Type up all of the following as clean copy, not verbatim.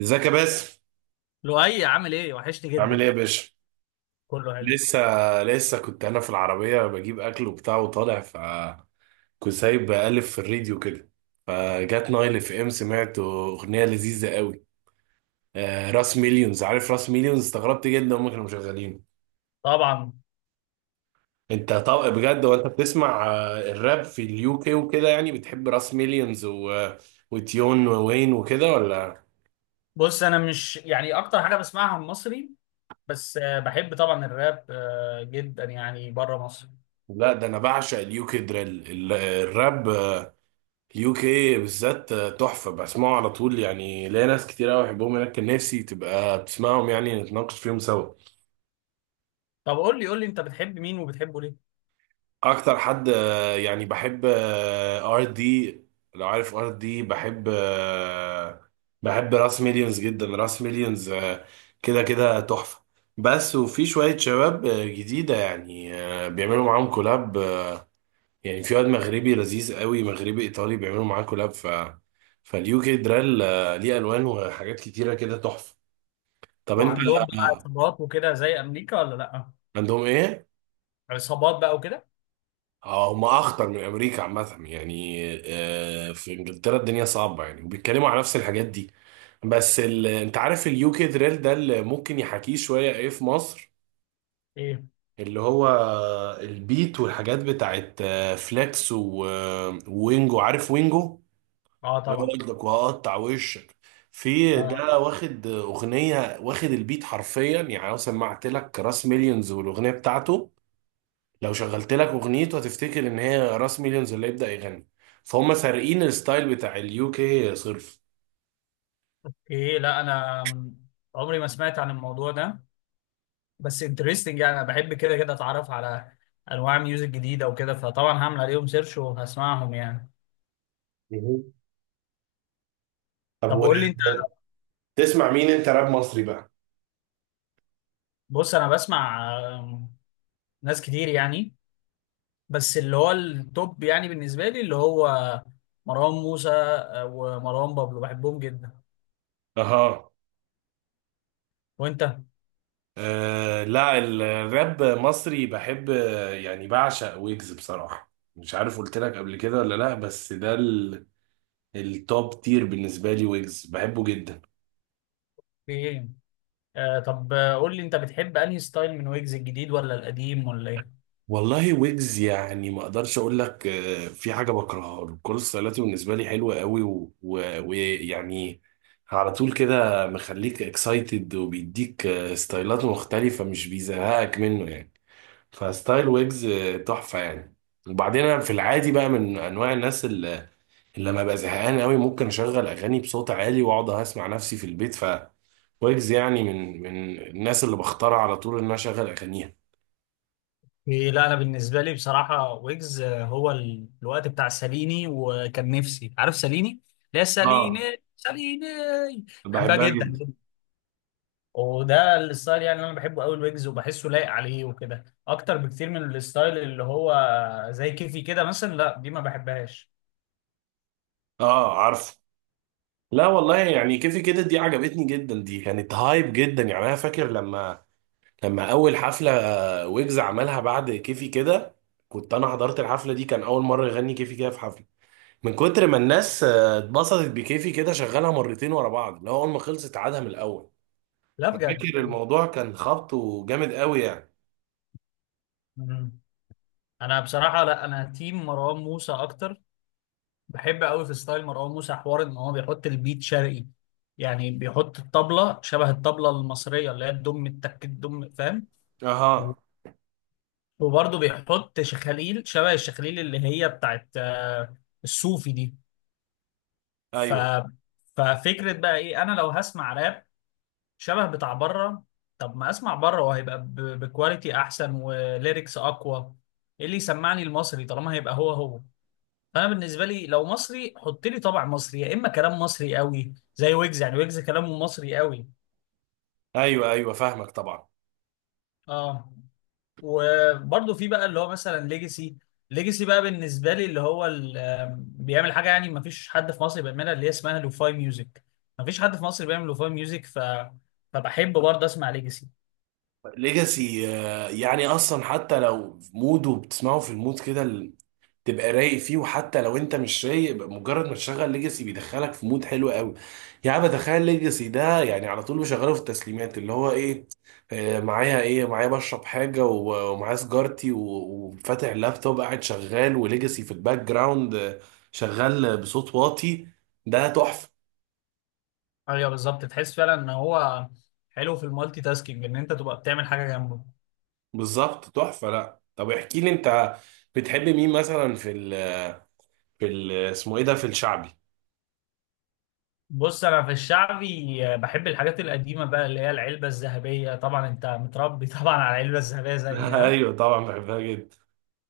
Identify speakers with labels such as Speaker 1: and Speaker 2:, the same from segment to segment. Speaker 1: ازيك يا باسم.
Speaker 2: لؤي عامل ايه؟ وحشني
Speaker 1: عامل
Speaker 2: جدا.
Speaker 1: ايه يا باشا.
Speaker 2: كله حلو
Speaker 1: لسه لسه كنت انا في العربيه بجيب اكل وبتاع وطالع. كنت سايب بقلب في الراديو كده. فجات نايل اف ام سمعت اغنيه لذيذه قوي. آه، راس مليونز، عارف راس مليونز؟ استغربت جدا هم كانوا مشغلينه.
Speaker 2: طبعا.
Speaker 1: انت طب بجد وانت بتسمع الراب في اليو كي وكده يعني بتحب راس مليونز وتيون ووين وكده ولا؟
Speaker 2: بص، انا مش يعني اكتر حاجه بسمعها مصري، بس بحب طبعا الراب، جدا، يعني بره مصر.
Speaker 1: لا، ده انا بعشق اليو كي دريل الراب. يو كي بالذات تحفة، بسمعه على طول. يعني ليا ناس كتير قوي بحبهم هناك، كان نفسي تبقى بتسمعهم يعني نتناقش فيهم سوا.
Speaker 2: طب قول لي، انت بتحب مين وبتحبه ليه؟
Speaker 1: أكتر حد يعني بحب ار دي. لو عارف ار دي، بحب بحب راس مليونز جدا. راس مليونز كده كده تحفة. بس وفي شوية شباب جديدة، يعني بيعملوا معاهم كولاب. يعني في واد مغربي لذيذ قوي، مغربي ايطالي، بيعملوا معاه كولاب. فاليو كي درال ليه الوان وحاجات كتيره كده تحفه. طب انت.
Speaker 2: وعندهم بقى
Speaker 1: آه،
Speaker 2: عصابات وكده زي امريكا ولا لا؟
Speaker 1: عندهم ايه؟
Speaker 2: عصابات بقى وكده.
Speaker 1: هم اخطر من امريكا عامه، يعني في انجلترا الدنيا صعبه يعني، وبيتكلموا على نفس الحاجات دي. انت عارف اليو كي درال ده اللي ممكن يحاكيه شويه ايه في مصر؟
Speaker 2: ايه؟
Speaker 1: اللي هو البيت والحاجات بتاعت فليكس وينجو. عارف وينجو؟
Speaker 2: اه طبعا.
Speaker 1: يقعدك وهقطع وشك. في
Speaker 2: اه.
Speaker 1: ده واخد اغنيه واخد البيت حرفيا. يعني لو سمعت لك راس مليونز والاغنيه بتاعته، لو شغلت لك اغنيته هتفتكر ان هي راس مليونز اللي يبدا يغني. فهم سارقين الستايل بتاع اليو كي صرف.
Speaker 2: ايه، لا انا م- عمري ما سمعت عن الموضوع ده، بس انترستنج. يعني انا بحب كده كده اتعرف على انواع ميوزك جديده وكده، فطبعا هعمل عليهم سيرش وهسمعهم يعني.
Speaker 1: مهم. طب
Speaker 2: طب
Speaker 1: و...
Speaker 2: قول لي،
Speaker 1: تسمع مين انت راب مصري بقى؟
Speaker 2: بص انا بسمع ناس كتير يعني، بس اللي هو التوب يعني بالنسبه لي اللي هو مروان موسى، ومروان بابلو، بحبهم جدا.
Speaker 1: اها.
Speaker 2: وانت؟
Speaker 1: أه، لا الراب مصري بحب يعني بعشق ويجز بصراحة. مش عارف قلت لك قبل كده ولا لا، بس ده التوب تير بالنسبة لي. ويجز بحبه جدا.
Speaker 2: في ايه؟ آه، طب، قول لي انت بتحب انهي ستايل من ويجز، الجديد ولا القديم ولا ايه؟
Speaker 1: والله ويجز يعني ما اقدرش اقول لك في حاجة بكرهها له. كل ستايلاته بالنسبة لي حلوة قوي، ويعني على طول كده مخليك اكسايتد، وبيديك ستايلات مختلفة، مش بيزهقك منه يعني. فستايل ويجز تحفة يعني. وبعدين انا في العادي بقى من انواع الناس، لما ابقى زهقان قوي ممكن اشغل اغاني بصوت عالي واقعد اسمع نفسي في البيت. ويجز يعني من الناس اللي بختار على طول ان انا اشغل اغانيها.
Speaker 2: إيه، لا انا بالنسبه لي بصراحه ويجز، هو الوقت بتاع ساليني، وكان نفسي، عارف ساليني؟ لا، ساليني.
Speaker 1: اه،
Speaker 2: ساليني، بحبها
Speaker 1: بحبها
Speaker 2: جدا.
Speaker 1: جدا.
Speaker 2: وده الستايل يعني اللي انا بحبه قوي، الويجز، وبحسه لايق عليه وكده اكتر بكتير من الستايل اللي هو زي كيفي كده مثلا، لا دي ما بحبهاش.
Speaker 1: اه، عارف. لا والله، يعني كيفي كده دي عجبتني جدا، دي كانت هايب جدا يعني. انا فاكر لما اول حفله ويجز عملها بعد كيفي كده، كنت انا حضرت الحفله دي. كان اول مره يغني كيفي كده في حفله، من كتر ما الناس اتبسطت بكيفي كده شغلها مرتين ورا بعض، اللي هو اول ما خلصت عادها من الاول.
Speaker 2: لا بجد.
Speaker 1: فاكر الموضوع كان خبطه جامد قوي يعني.
Speaker 2: مم. انا بصراحه، لا انا تيم مروان موسى اكتر. بحب قوي في ستايل مروان موسى حوار ان هو بيحط البيت شرقي، يعني بيحط الطبله شبه الطبله المصريه اللي هي الدم التك الدم، فاهم؟ و-
Speaker 1: اها.
Speaker 2: وبرضه بيحط شخاليل شبه الشخاليل اللي هي بتاعت الصوفي دي. ف
Speaker 1: ايوه،
Speaker 2: ففكره بقى ايه؟ انا لو هسمع راب شبه بتاع بره، طب ما اسمع بره، وهيبقى بكواليتي احسن وليركس اقوى. ايه اللي يسمعني المصري طالما هيبقى هو هو؟ فانا بالنسبه لي لو مصري، حط لي طبع مصري، يا اما كلام مصري قوي زي ويجز، يعني ويجز كلامه مصري قوي.
Speaker 1: ايوه، ايوه، فاهمك طبعا.
Speaker 2: اه. وبرضه في بقى اللي هو مثلا ليجاسي. ليجاسي بقى بالنسبه لي اللي هو بيعمل حاجه يعني ما فيش حد في مصر بيعملها، اللي هي اسمها لوفاي ميوزك. ما فيش حد في مصر بيعمل لوفاي ميوزك. فبحب برضه اسمع ليجاسي.
Speaker 1: ليجاسي. يعني اصلا حتى لو في مود وبتسمعه في المود كده، تبقى رايق فيه. وحتى لو انت مش رايق، يبقى مجرد ما تشغل ليجاسي بيدخلك في مود حلو قوي. يعني بتخيل ليجاسي ده يعني على طول بشغله في التسليمات، اللي هو ايه، معايا ايه، معايا بشرب حاجه ومعايا سيجارتي وفاتح اللابتوب قاعد شغال، وليجاسي في الباك جراوند شغال بصوت واطي. ده تحفه.
Speaker 2: ايوه بالظبط، تحس فعلا ان هو حلو في المالتي تاسكينج، ان انت تبقى بتعمل حاجه جنبه.
Speaker 1: بالظبط تحفه. لا طب احكي لي انت، بتحب مين مثلا في ال... في ال... اسمه ايه ده، في الشعبي؟
Speaker 2: بص انا في الشعبي، بحب الحاجات القديمه بقى اللي هي العلبه الذهبيه. طبعا انت متربي طبعا على العلبه الذهبيه زي ها.
Speaker 1: ايوه طبعا بحبها جدا.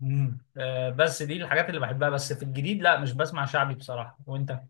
Speaker 2: بس دي الحاجات اللي بحبها. بس في الجديد لا، مش بسمع شعبي بصراحه. وانت؟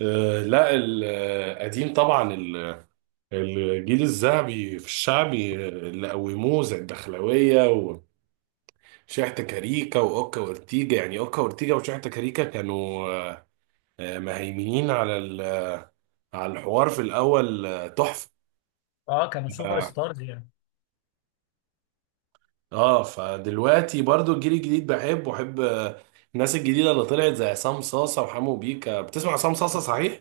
Speaker 1: لا القديم طبعا، الجيل الذهبي في الشعبي اللي قوموه زي الدخلاوية وشحتة كاريكا وأوكا وأورتيجا. يعني أوكا وأورتيجا وشحتة كاريكا كانوا مهيمنين على على الحوار في الأول تحفة.
Speaker 2: اه، كانوا سوبر
Speaker 1: اه.
Speaker 2: ستارز يعني.
Speaker 1: فدلوقتي برضو الجيل الجديد بحب، وأحب الناس الجديدة اللي طلعت زي عصام صاصة وحمو بيكا. بتسمع عصام صاصة صحيح؟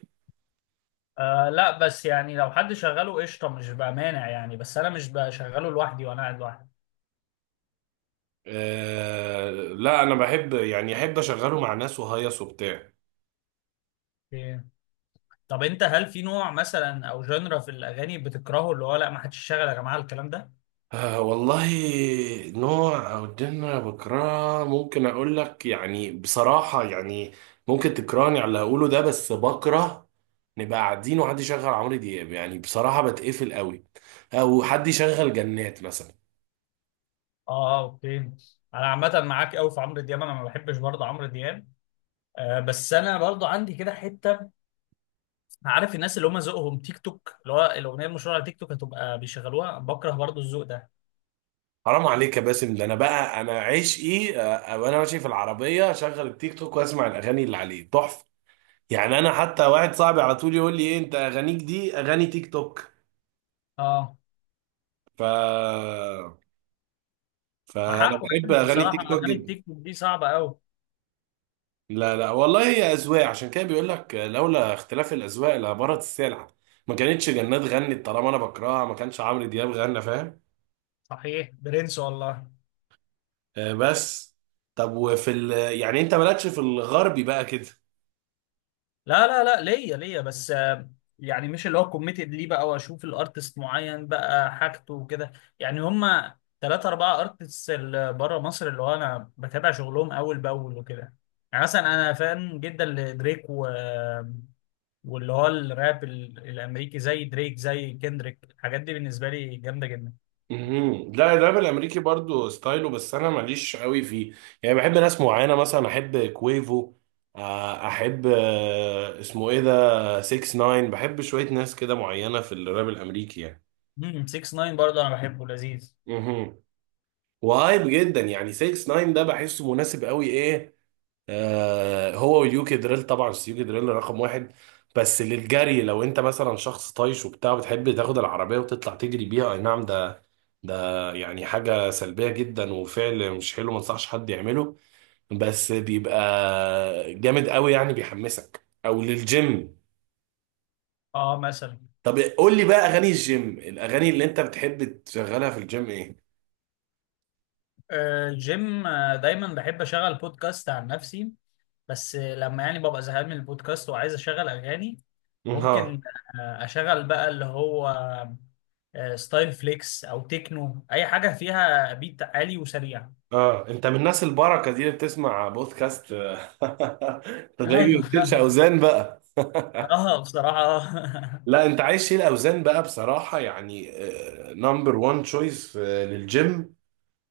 Speaker 2: آه لا، بس يعني لو حد شغله قشطه، مش بقى مانع يعني، بس انا مش بشغله لوحدي وانا قاعد لوحدي.
Speaker 1: آه لا، أنا بحب يعني أحب أشغله مع ناس وهيص وبتاع.
Speaker 2: إيه. طب انت هل في نوع مثلا او جنرا في الاغاني بتكرهه، اللي هو لا ما حدش يشغل يا جماعه الكلام ده؟
Speaker 1: آه والله، نوع أو جنة بكرهها ممكن أقول لك يعني بصراحة. يعني ممكن تكرهني على اللي هقوله ده، بس بكره نبقى قاعدين وحد يشغل عمرو دياب، يعني بصراحة بتقفل قوي. أو حد يشغل جنات مثلا.
Speaker 2: اه، اوكي. انا عامه معاك قوي في عمرو دياب، انا ما بحبش برضه عمرو دياب. آه بس انا برضه عندي كده حته. عارف الناس اللي هم ذوقهم تيك توك، اللي هو الاغنيه المشهوره على تيك توك هتبقى بيشغلوها؟ بكره برضه الذوق ده.
Speaker 1: حرام عليك يا باسم، ده أنا بقى أنا عشقي. وأنا ماشي في العربية أشغل التيك توك وأسمع الأغاني اللي عليه تحفة. يعني أنا حتى واحد صاحبي على طول يقول لي إيه أنت أغانيك دي أغاني تيك توك.
Speaker 2: اه،
Speaker 1: ف فأنا
Speaker 2: بحقه
Speaker 1: بحب
Speaker 2: يعني
Speaker 1: أغاني
Speaker 2: بصراحه
Speaker 1: تيك توك
Speaker 2: اغاني
Speaker 1: جدا.
Speaker 2: التيك توك دي صعبه قوي.
Speaker 1: لا لا والله، هي أذواق. عشان كده بيقول لك لولا اختلاف الأذواق لبارت السلع. ما كانتش جنات غنت طالما أنا بكرهها، ما كانش عمرو دياب غنى، فاهم.
Speaker 2: صحيح برنس والله.
Speaker 1: آه بس. طب وفي ال... يعني أنت مالكش في الغربي بقى كده؟
Speaker 2: لا، ليا، بس يعني مش اللي هو كوميتد ليه بقى واشوف الارتست معين بقى حاجته وكده. يعني هما ثلاثة أربعة ارتست اللي بره مصر اللي هو أنا بتابع شغلهم أول بأول وكده. يعني مثلا أنا فان جدا لدريك واللي هو الراب الأمريكي زي دريك زي كندريك، الحاجات دي بالنسبة لي جامدة جدا.
Speaker 1: مهم. لا الراب الأمريكي برضو ستايله بس أنا ماليش قوي فيه. يعني بحب ناس معينة، مثلا أحب كويفو، أحب اسمه إيه ده، 6 9. بحب شوية ناس كده معينة في الراب الأمريكي يعني.
Speaker 2: 6ix9ine برضه أنا بحبه، لذيذ.
Speaker 1: مهم. وهايب جدا يعني، 6 9 ده بحسه مناسب قوي ايه. آه هو واليوكي دريل طبعا، بس اليوكي دريل رقم واحد. بس للجري، لو انت مثلا شخص طايش وبتاع بتحب تاخد العربية وتطلع تجري بيها، اي نعم، ده يعني حاجة سلبية جدا وفعل مش حلو، ما انصحش حد يعمله. بس بيبقى جامد قوي يعني، بيحمسك، او للجيم.
Speaker 2: اه مثلا.
Speaker 1: طب قول لي بقى اغاني الجيم، الاغاني اللي انت بتحب تشغلها في الجيم ايه؟
Speaker 2: جيم، دايما بحب أشغل بودكاست عن نفسي، بس لما يعني ببقى زهقان من البودكاست وعايز اشغل اغاني، ممكن
Speaker 1: ها.
Speaker 2: اشغل بقى اللي هو ستايل فليكس او تكنو، اي حاجه فيها بيت عالي وسريع.
Speaker 1: اه انت من الناس البركه دي اللي بتسمع بودكاست. تلاقي
Speaker 2: ايوه.
Speaker 1: بتشيلش اوزان بقى.
Speaker 2: اه بصراحه آه.
Speaker 1: لا انت عايز شيل اوزان بقى بصراحه يعني، نمبر 1 تشويس للجيم.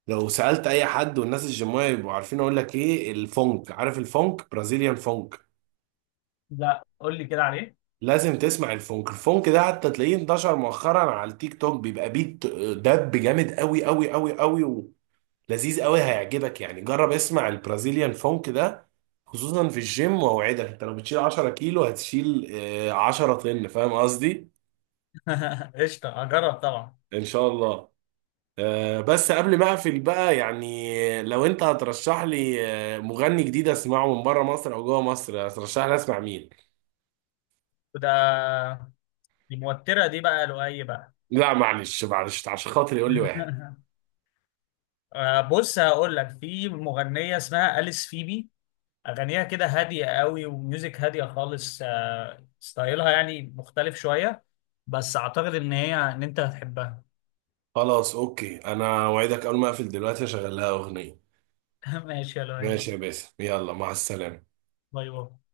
Speaker 1: لو سالت اي حد والناس الجيمويه يبقوا عارفين، اقول لك ايه الفونك. عارف الفونك؟ برازيليان فونك.
Speaker 2: لا قول لي كده عليه.
Speaker 1: لازم تسمع الفونك. الفونك ده حتى تلاقيه انتشر مؤخرا على التيك توك، بيبقى بيت دب جامد قوي قوي قوي قوي. لذيذ قوي هيعجبك يعني. جرب اسمع البرازيليان فونك ده خصوصا في الجيم، واوعدك انت لو بتشيل 10 كيلو هتشيل 10 طن، فاهم قصدي.
Speaker 2: قشطه، هجرب طبعا.
Speaker 1: ان شاء الله. بس قبل ما اقفل بقى يعني، لو انت هترشح لي مغني جديد اسمعه من بره مصر او جوه مصر، هترشح لي اسمع مين؟
Speaker 2: وده دي موتره دي بقى لؤي بقى.
Speaker 1: لا معلش معلش، عشان خاطري يقول لي واحد.
Speaker 2: بص هقول لك، في مغنيه اسمها أليس فيبي، اغانيها كده هاديه قوي وميوزك هاديه خالص. ستايلها يعني مختلف شويه، بس اعتقد ان انت هتحبها.
Speaker 1: خلاص اوكي، انا اوعدك اول ما اقفل دلوقتي اشغل لها اغنية.
Speaker 2: ماشي يا لؤي.
Speaker 1: ماشي يا باسم، يلا مع السلامة.
Speaker 2: باي باي.